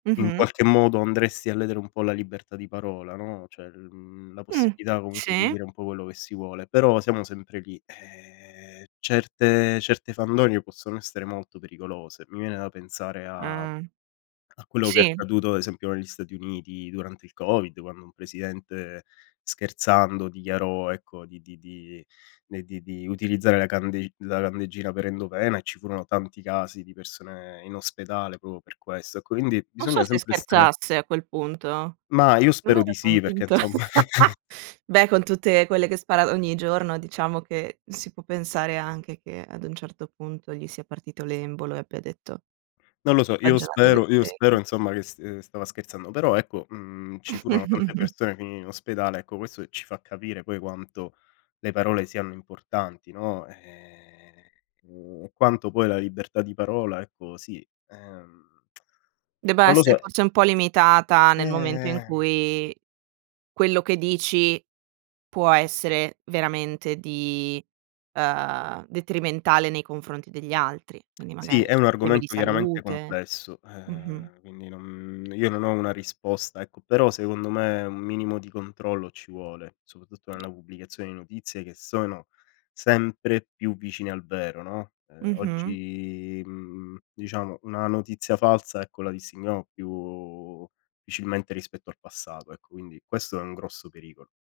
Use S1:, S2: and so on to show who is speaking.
S1: In
S2: Mh-mh.
S1: qualche modo andresti a ledere un po' la libertà di parola, no, cioè l mhmm, la
S2: Mh,
S1: possibilità comunque di
S2: sì.
S1: dire un po' quello che si vuole, però siamo sempre lì, ehm certe certe fandonie possono essere molto pericolose. Mi viene da pensare a
S2: Eh,
S1: a quello che è
S2: sì.
S1: accaduto ad esempio negli Stati Uniti durante il Covid, quando un presidente, scherzando dichiarò ecco, di di di ne di di utilizzare la candeg la candeggina per endovena, e ci furono tanti casi di persone in ospedale proprio per questo. Ecco quindi
S2: Non so
S1: bisogna
S2: se
S1: sempre essere
S2: scherzasse a quel punto.
S1: Ma io
S2: Secondo me
S1: spero di
S2: era
S1: sì perché
S2: convinto.
S1: insomma.
S2: Beh, con tutte quelle che spara ogni giorno, diciamo che, si può pensare anche che ad un certo punto gli sia partito l'embolo e abbia detto
S1: Non lo so, io
S2: baggianata del
S1: spero io
S2: genere.
S1: spero insomma che st ehm, stava scherzando. Però ecco, mhmm, ci furono tante persone, finirono in ospedale, ecco, questo, ehm, ci fa capire poi quanto le parole siano importanti, no, ehm, mhmm, e quanto poi la libertà di parola ecco sì ehm,
S2: Debba
S1: non lo
S2: essere
S1: so.
S2: forse un po' limitata, nel momento in
S1: Ehm.
S2: cui quello che dici, può essere veramente di ehm, detrimentale nei confronti degli altri, quindi magari,
S1: Sì, è un
S2: temi di
S1: argomento chiaramente
S2: salute
S1: complesso,
S2: mh-mh.
S1: ehm, quindi non io non ho una risposta ecco, però secondo me, un minimo di controllo ci vuole, soprattutto nella pubblicazione di notizie, che sono sempre più vicine al vero, no, ehm,
S2: Mh-mh.
S1: oggi, mhmm, diciamo, una notizia falsa ecco la distinguiamo più difficilmente rispetto al passato, ecco quindi, questo è un grosso pericolo.